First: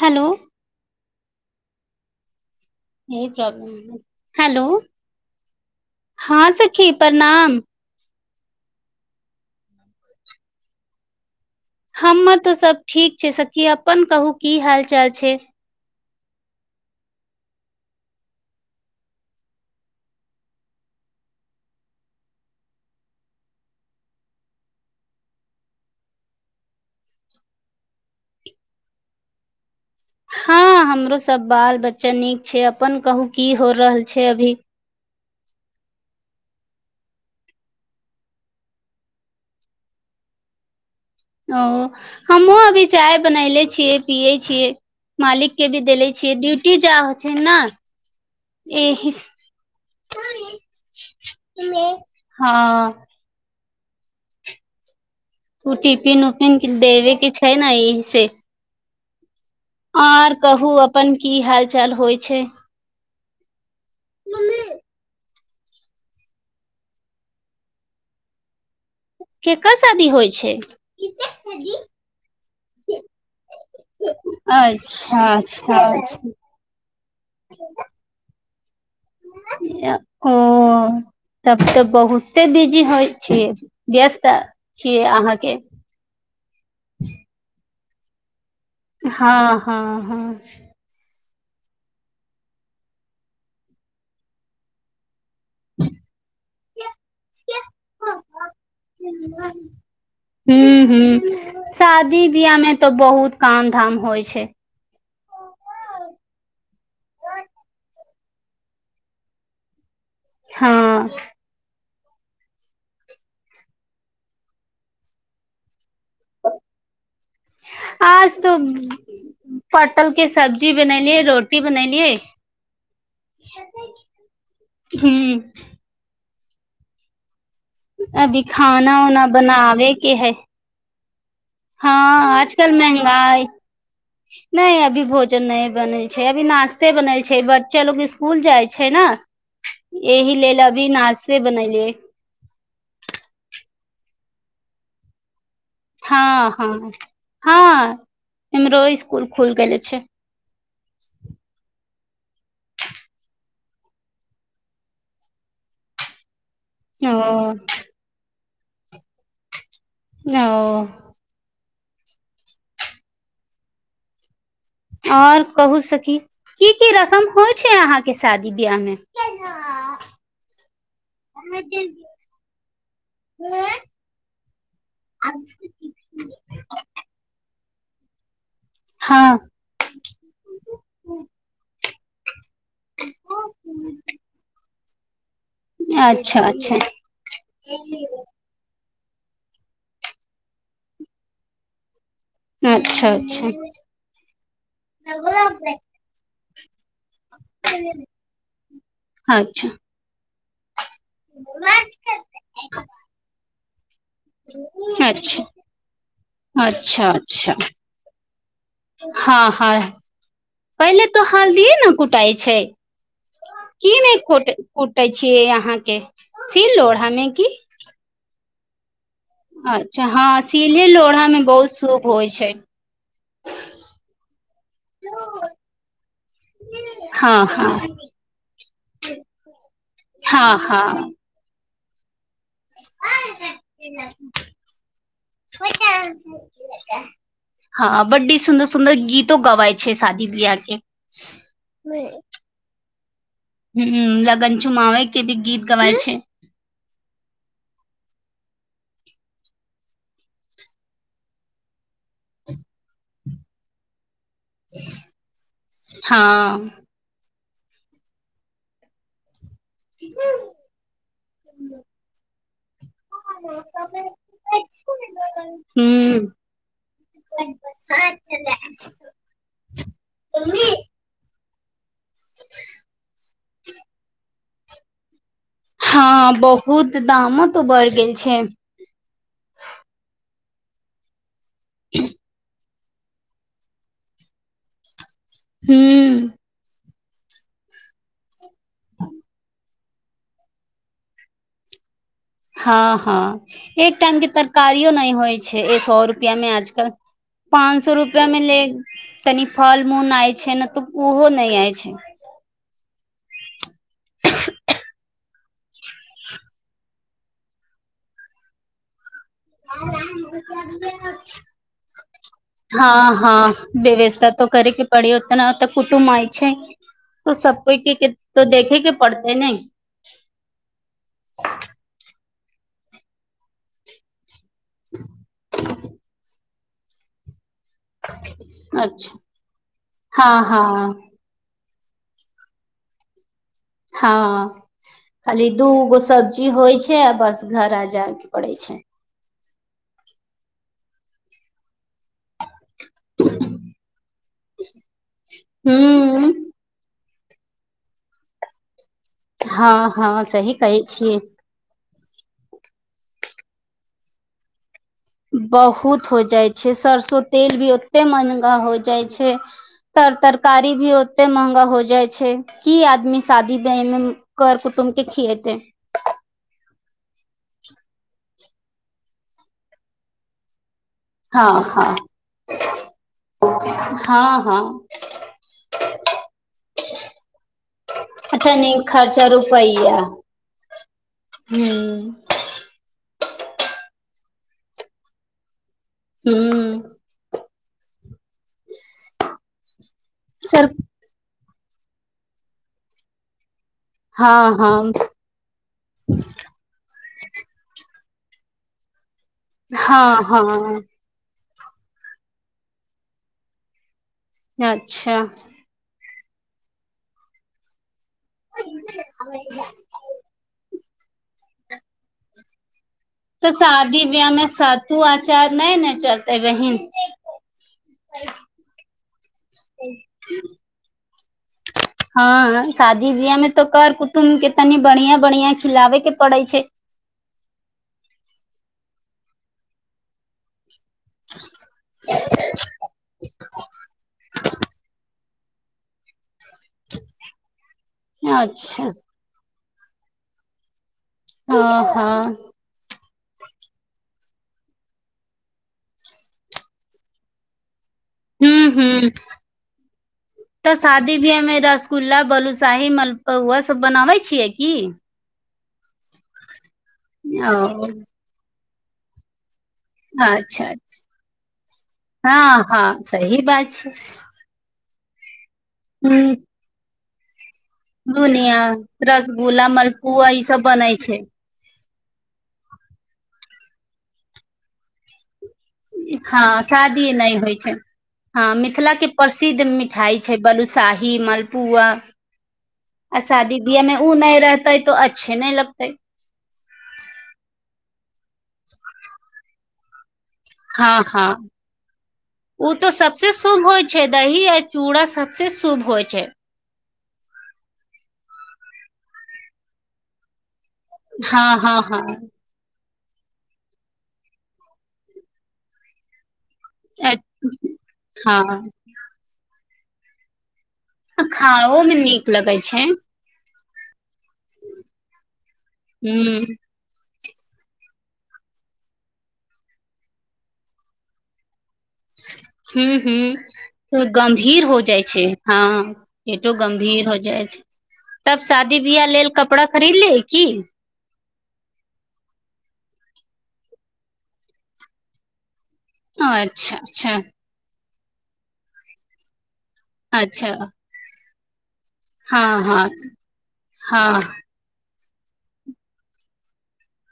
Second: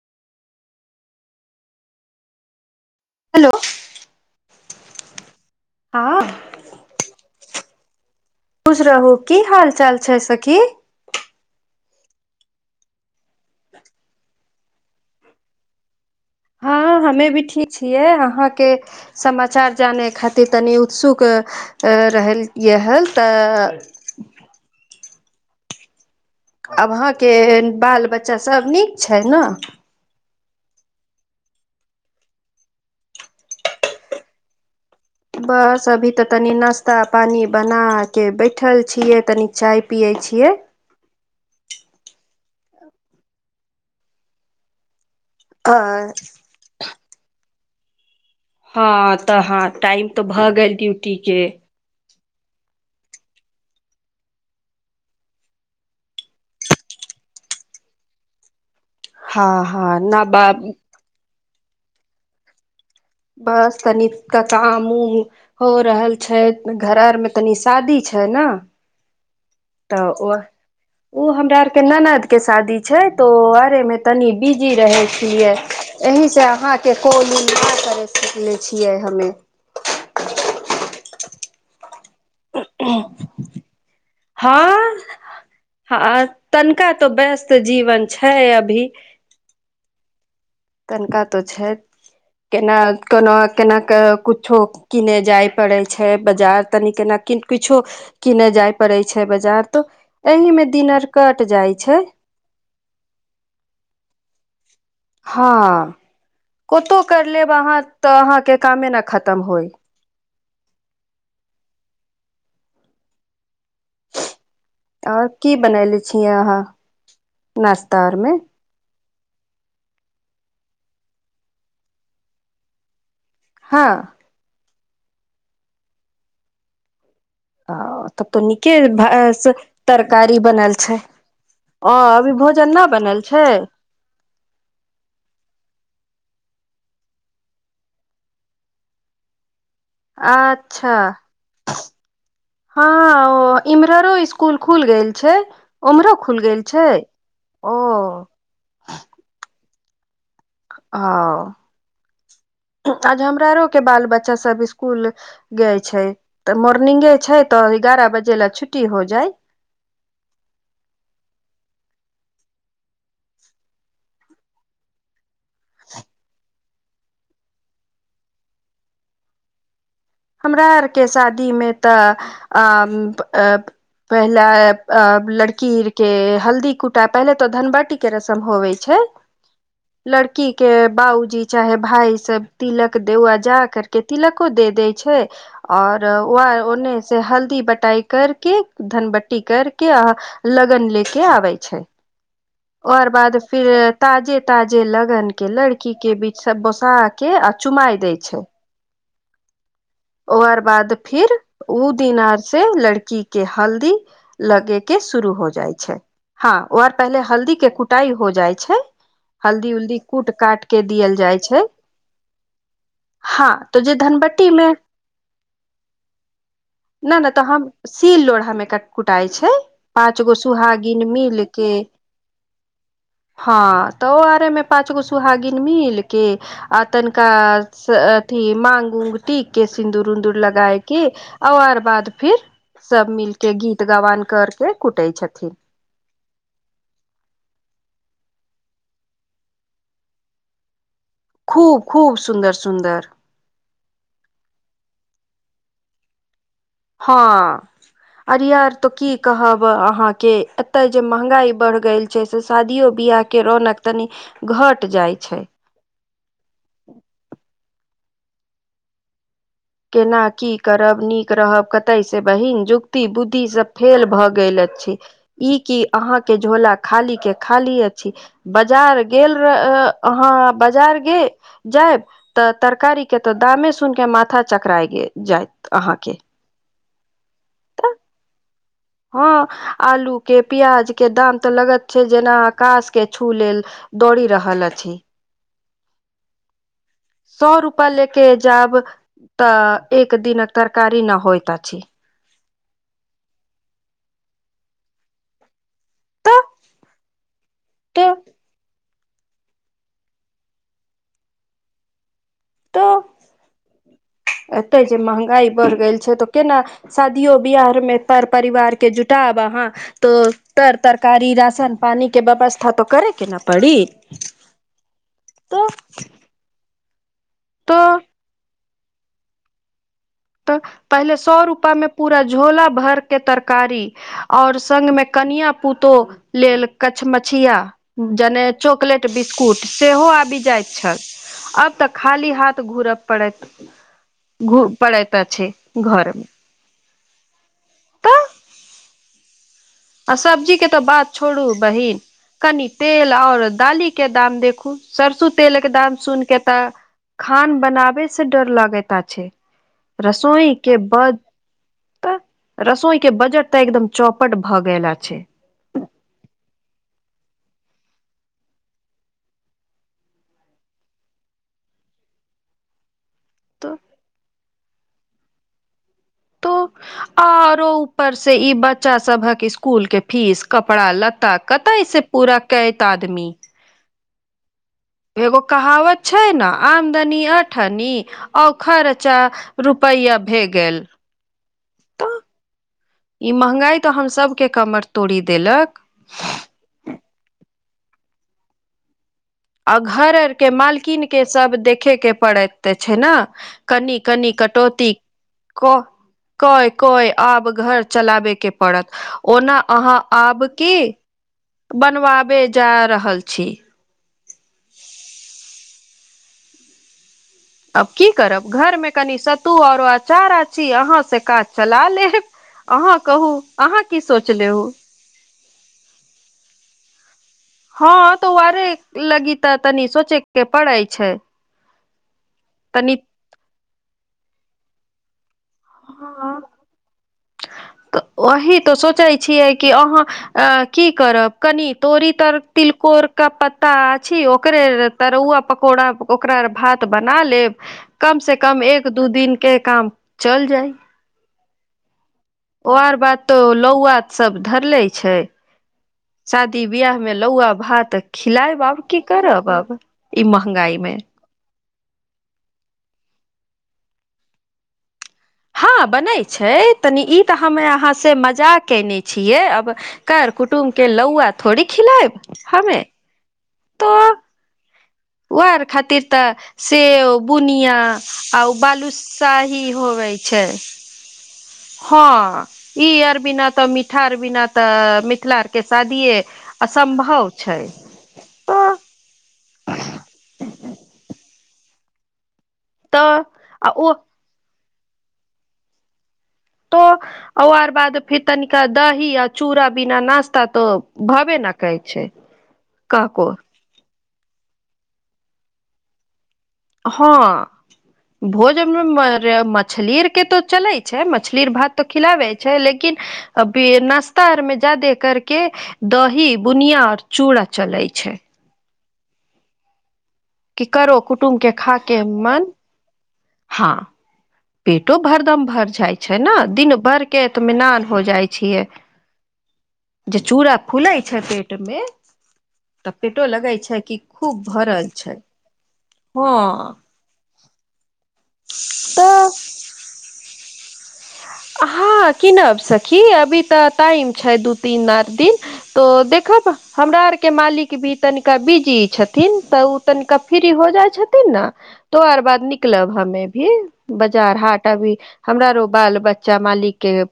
hello hello hello हँ सखी प्रणाम खुश रहू की हाल चाल छै सखी हमर तऽ सब ठीक छै सखी अपन कहू की हाल चाल छै हँ हमे भी ठीक छियै अहाँके समाचार जाने खातिर तनि उत्सुक रहल इएह तऽ [inaudible] आब अहाँके बाल बच्चा सभ नीक छै ने हँ हमरो सब बाल बच्चा नीक छै अपन कहू की हो रहल छै अभी बस अभी ते तनी नास्ता पानी बना के बैठल छीये तनी चाय पिये छी छियै ओ हमहुँ अभी चाय बनैले छियै पियै छियै मालिक के आ भी देले छियै ड्यूटी जा होइ छै ने एहि हँ तऽ हँ टाइम तऽ भऽ गेल ड्यूटी के हँ ओ टिफिन उफिन देबे के छै ने एहि से हँ हँ न आर बा कहू आपन की हाल चाल हो छै बस तनिक काम ऊम हो रहल छै घर आरमे तनी शादी छै ने केकर तऽ शादी होइ ओ छै ओ हमरा आर के ननद के शादी छै तो आरे मे तनि बिजी रहै अच्छा छियै अच्छा य से आहाँके कॉल इंग नहि कर सकले [unintelligible] हमे ओ तब तऽ बहुत एते बिजी होइ छियै व्यस्त हँ छियै आहाँके हँ तनिका तो व्यस्त जीवन छै आ हँ हँ हँ तनिका तो छै केना कोना केना क कुछो किने जाय पडै छै बजार तनी केना किछो किने जाय पड़े छै बाजार तो एहि मे हूँ दिनर हूँ कट जाइ छै शादी बियाह मे तऽ बहुत काम धाम होइ छै हँ ओतो करि लेब अहाँ अर तऽ अहाँके कामे न खतम होइ हँ आओर की बनले छी आहा नाश्ता आज अरमे तो पटल के सब्जी बनेलियै रोटी बनैेलियै हँ हू ह तब तऽ अभी नीके खाना भ उना स बनाबे के है तरकारी बनल छै हँ ओ अभी आजकल भोजन न बनल छै महंगाई नहि अभी भोजन नहि बनेल छै अभी नाश्ता नशते बनल छै बच्चा लोग स्कूल जाइ छै ना अच्छा बनेलियै हँ इमररो स्कुल खुल गेल छै उम्हरो खुल हँ गेल हँ छै ओ हँ इमरो स्कूल खुल गेल‌ छै हँ आज हमरा आरो के बाल बच्चा सब स्कूल गेल छै तऽ ओ मोर्निंगे छै तऽ एगारह बजे ल छुट्टी हो जाय न ओ और कहू सखी की की रसम होइ छै आहाँ के शादी बियाह मे हमरा आरके शादीमे तऽ अ [unintelligible] पहला अ लड़की के हल्दी कुटा पहले तऽ धनबट हल्दी के रसम होवे छै हँ लड़की के बाबूजी चाहे भाई सब तिलक देौआ जा करके तिलको दे देय छै और अच्छा व अच्छा ओने से हल्दी बटाई करके धनबट्टी कर के अ लगन ले के आबै छै और अच्छा बाद अच्छा फिर ताजे ताजे लगन के लड़की के बीच बोसा के चुमाइ दै छै अच्छा ओकर बाद फिर ओ दिन से लड़की के हल्दी लगे के शुरू अच्छा हो जाइ छै हँ वर अच्छा पहले हल्दी अच्छा के कुटाई हो जाइ छै हँ हल्दी हँ उल्दी कूट काट के पहिले दियल तऽ जाइ छै हल्दिऐ ने कुटाइ छै हँ तो कि जे नहि धनबट्टी कोट कुट मे कुटाई छीय यहाँ के से फीर लोडामे की लोडा मे क कुटाई छै अच्छा पाँच गो हँ सीले सुहागिन लोढ़ा मे मिलके बहुत शुभ होइ छै हँ तऽ ओ आरे मे पाँच गो सुहागिन मिलके आ तनिका हँ हँ अथी मांग टीक के सिन्दूर उन्दूर हँ लगाएके हँ आर बाद फिर सब मिलके गीत गवान करके कुटै छथिन हँ बडी सुन्दर सुन्दर गीतो गबए छै शादी बियाह के खूब खूब सुन्दर सुन्दर हु लगन चुमैए गीत गबए छै हां अरियर तऽ की कहब अहाँके एतय जे महंगाई बढ़ गेल छै से शादियों बिया के रौनक तनि घट जाइ छै हँ केना की करब नीक रहब कतय से बहिन युक्ति बुद्धिसँ फेल भऽ गेलै इ ह की अहाँ के झोला खाली के खालिये छी बाजार गेल र अ आहाँ बाजार गे जायब तऽ तरकारी के तऽ दामे सुन के माथा चकराय गेल जाइत अहाँके हँ बहुत दामो तो तऽ बढ़ गेल छै हँ आलू के प्याज के दाम तऽ लगैत छै जेना आकाश के छू लेल दौड़ि रहल अछि हू सए रुपे ले के जायब तऽ एक दिन तरकारी न होइ त अछि हँ हँ एक टाइम के तरकारियो नहि होइ छै सए रुपया तऽ में आज काल्हि पाँच सए तऽ रुपआ मे ले तनी फल मूनाए छै ने तऽ उहो नहि आइ छै तऽ [inaudible] एते जे महंगाई बढ़ गेल छै तऽ केना शादियो बियाह मे पर परिवार के जु टाब अहाँ तो तर तरकारी राशन पानी के व्यवस्था तऽ करे के नऽ पड़ी त तऽ करैके पड़ी ओतना तऽ कुटुमय छैय तऽ सब कोइ के तऽ देखेके पड़तेैय नैय तऽ पहिले सए रुपा मे पूरा झोला भर के तरकारी और संग मे कनिया पुतोह लेल कछमछिया जने चॉकलेट अच्छा बिस्कुट सेहो आबि हँ जाइत छ हँ आब तऽ खाली हाथ घूरब पड़ैत हँ घू पड़ैत खाली अछि दूगो घर मे सब्जी होइ छै छै आबस घर आ तऽ जाके पड़े के छै आ सब्जी के तऽ बात छोड़ू बहिन कनि तेल आऔर दालीक के दाम देखू सरसो तेलक दाम सुन हूँ केे तऽ खान बनाबे से डर लागे ता छै हँ हँ सही रसोई के कहै बद छियै तऽ रसोई के बजट तऽ एकदम चौपट भऽ गेल ह बहुत हो जाइ छै सरसो तेल भी ओते महंगा हो जाय छै तर तरकारी भी ओते महंगा हो जाइ छै की आदमी शादी तऽ ब्याह मे कर कुटुम्ब के खियएतै तो आरो ऊपर से ई बच्चा सभक इस्कुल के फीस कप कपड़ा लता हँ हँ कतइे पूरा कैैत आदमी हाँ हाँ एगो कहावत छै न आमदनी अठनी आ खर्चा रुप पैया भए गेल हू तऽ ई महगाई तऽ हम सभके कमर तोड़ि देलक हू आ घर अर के सर मालकिन के सब देखे के पड़ैत छैय न कनी कनी हँ कटौती हँ को कोय कोय आब घर चलाबे के पड़त ओना अहाँ हँ आबके हँ बनवाबे जा रहल छी अच्छा आब की करब घरमे कनि सतु आरो अंचार आछी अहाँ से काज चला लेब अहाँ कहू तऽ अहाँ की शादी ब्याह में सोचले हु सत्तु अचार नई ने चलतै बहिन हँअ् तऽ आरे लगी तऽ तनी सोचे के पड़ैइ छैइ हँअ् शादी बियाह में तऽ कर कुटुम्ब के तनी बन्हिया बन्हिया खिलाबे के हँ पड़ै छैइ तऽ ओही तऽ सोचैत छियै कि अहाँ अ की करब कनि तोरी तर तिलकोर क पत्ता अछि ओकरे तरुआ प कोड़ा ओकरा भात बना लेब कम से कम अच्छा एक दू दिन के काम चल जाइ हंअ् हंअ् ओ आर बात तो लौआ सब धरले छैइ शादी बियाह में लौआ भात खिलायब हूँ आब की हूँ करब अब ई महंगाई में कुल्ला बलुसाही मलपौआ उहे सब बनाबै छियै की हँअ् बनैइ छैइ तनी ई तऽ हम ओ अहाँसँ मजाक कयने छियै अब कर कुटुम अच्छा के लहुआ थोड़ी खिलायब हँ हमे हँ सही बात छै ओआर खातिर तऽ हूँ सेव बुनिया आ बुनिया बालुसाही रसगुल्ला होबै मलपुआ ई छै सब बनै छै हँअ् ई आर बिना तऽ मीठा आर बिना तऽ मिथिलाक हां शादी नई होइ छैइ हां तऽ मिथिला के परस सिद्ध मिठाई छैइ बलूसाही मलपुआ आ तऽ शादी आ बिआ ओ में उ नई रहतै त अच्छे नई लगतै तो ओआर बाद फेर तनिका दही आ चूरा बिना नाश्ता हां हां ओ तऽ सबस कहको शुभ होइ छैइ दही है चूड़ा सबसे शुभ होइ छैई हँअ् भोजन में मर मछली आर के तो चलैत मछली हँ र भात हँ तो हँ खिलाबै छैइ लेकिन किन अभी नाश्ता आर मे जादे करके दही बुनिया और अ- चूड़ा चलैइ छैइ [inaudible] करो कुटुम्बके खाओ मे खाके नीक मन लगै छै हां पेटो भरदम भरि जाइ छैइ ना हूँ दिन भर एतमेनान हो जाइ छियै जे चूड़ा फूलै छैइ पेट में [inaudible] हूंअ् हूंअ् खूब गंभीर हो भरल जाइ छै छैइ हां हँ पेटो गंभीर हो जाइ छैइ तब शादी बियाह लेल कपड़ा खरीद लेही की हाँ कीनब सखी अभी तऽ टाइम छैइ दू तीन आठ दिन तोऽ देखब अच्छा हमरा अच्छा आरके मालिक भी तनिका बिजी छथिन तऽ तनिका अच्छा फिरी हो जाइ छथिन न तो आर बाद हँ हँ निकलब हमे भी हँ बाजार हाट अभी हमरा रो बाल बच्चा मालिक के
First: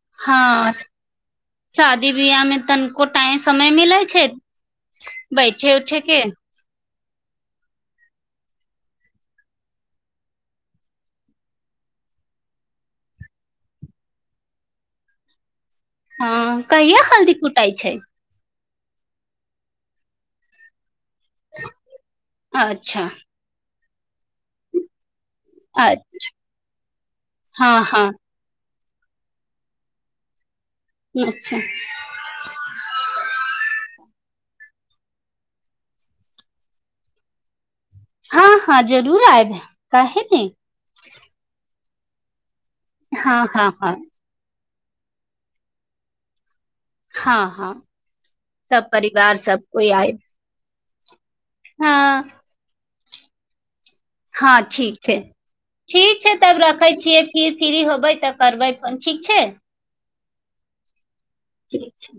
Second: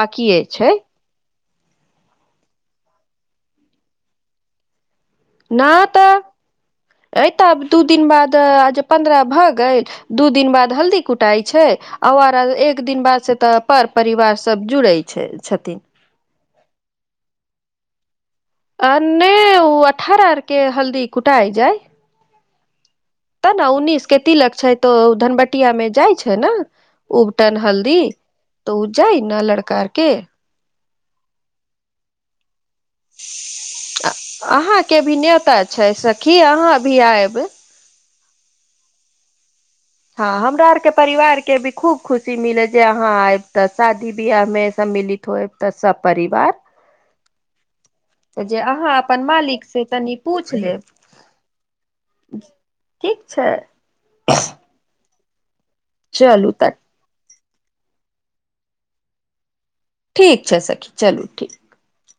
बाकिये हँ छैइ शादी बियाहमे तनिको टाइम समय मिलैइ छैइ बैठे उठे के ऐतऽ आब दू दिन बाद आज पन्द्रह भऽ गेल दू दिन बाद हल्दी कुटाई छैइ औ आर एक दिन बादसँ तऽ पर परिवार सभ जुड़ैइ छै छथिन हँ कहिया हल्दी कुटाइ छै आ नहि ओ अठारह आर के हल्दी कुटाइ जाइ अच्छा उन्नीस क तिलक छै त धनब टिया मे अ जाइ छै ने उबटन हँ हल्दी हँ त ओ जाइ न लड़का के अच्छा आ अहाँ के भी नेयोता छै सखी अहाँ भी आयब हँ हँ जरूर आयब काहे हँ ने हमरा आरके परिवार के भी खूब खुशी मिलत जे अहाँ हँ आयब तऽ हँ हँ शादी बियाहमे सम्मिलित होयब तऽ सब परिवार हँ हँ तऽ जे सब अहाँ अपन परिवार सब मालिक से कोइ तनि आयब पूछि लेब हँ ठीक छै हँ ठीक छै ठीक छै चलू तब तऽ रखै छियै फीर फिरी होबै तऽ करबै फोन ठीक छै ठीक छै सखी चलू ठीक छै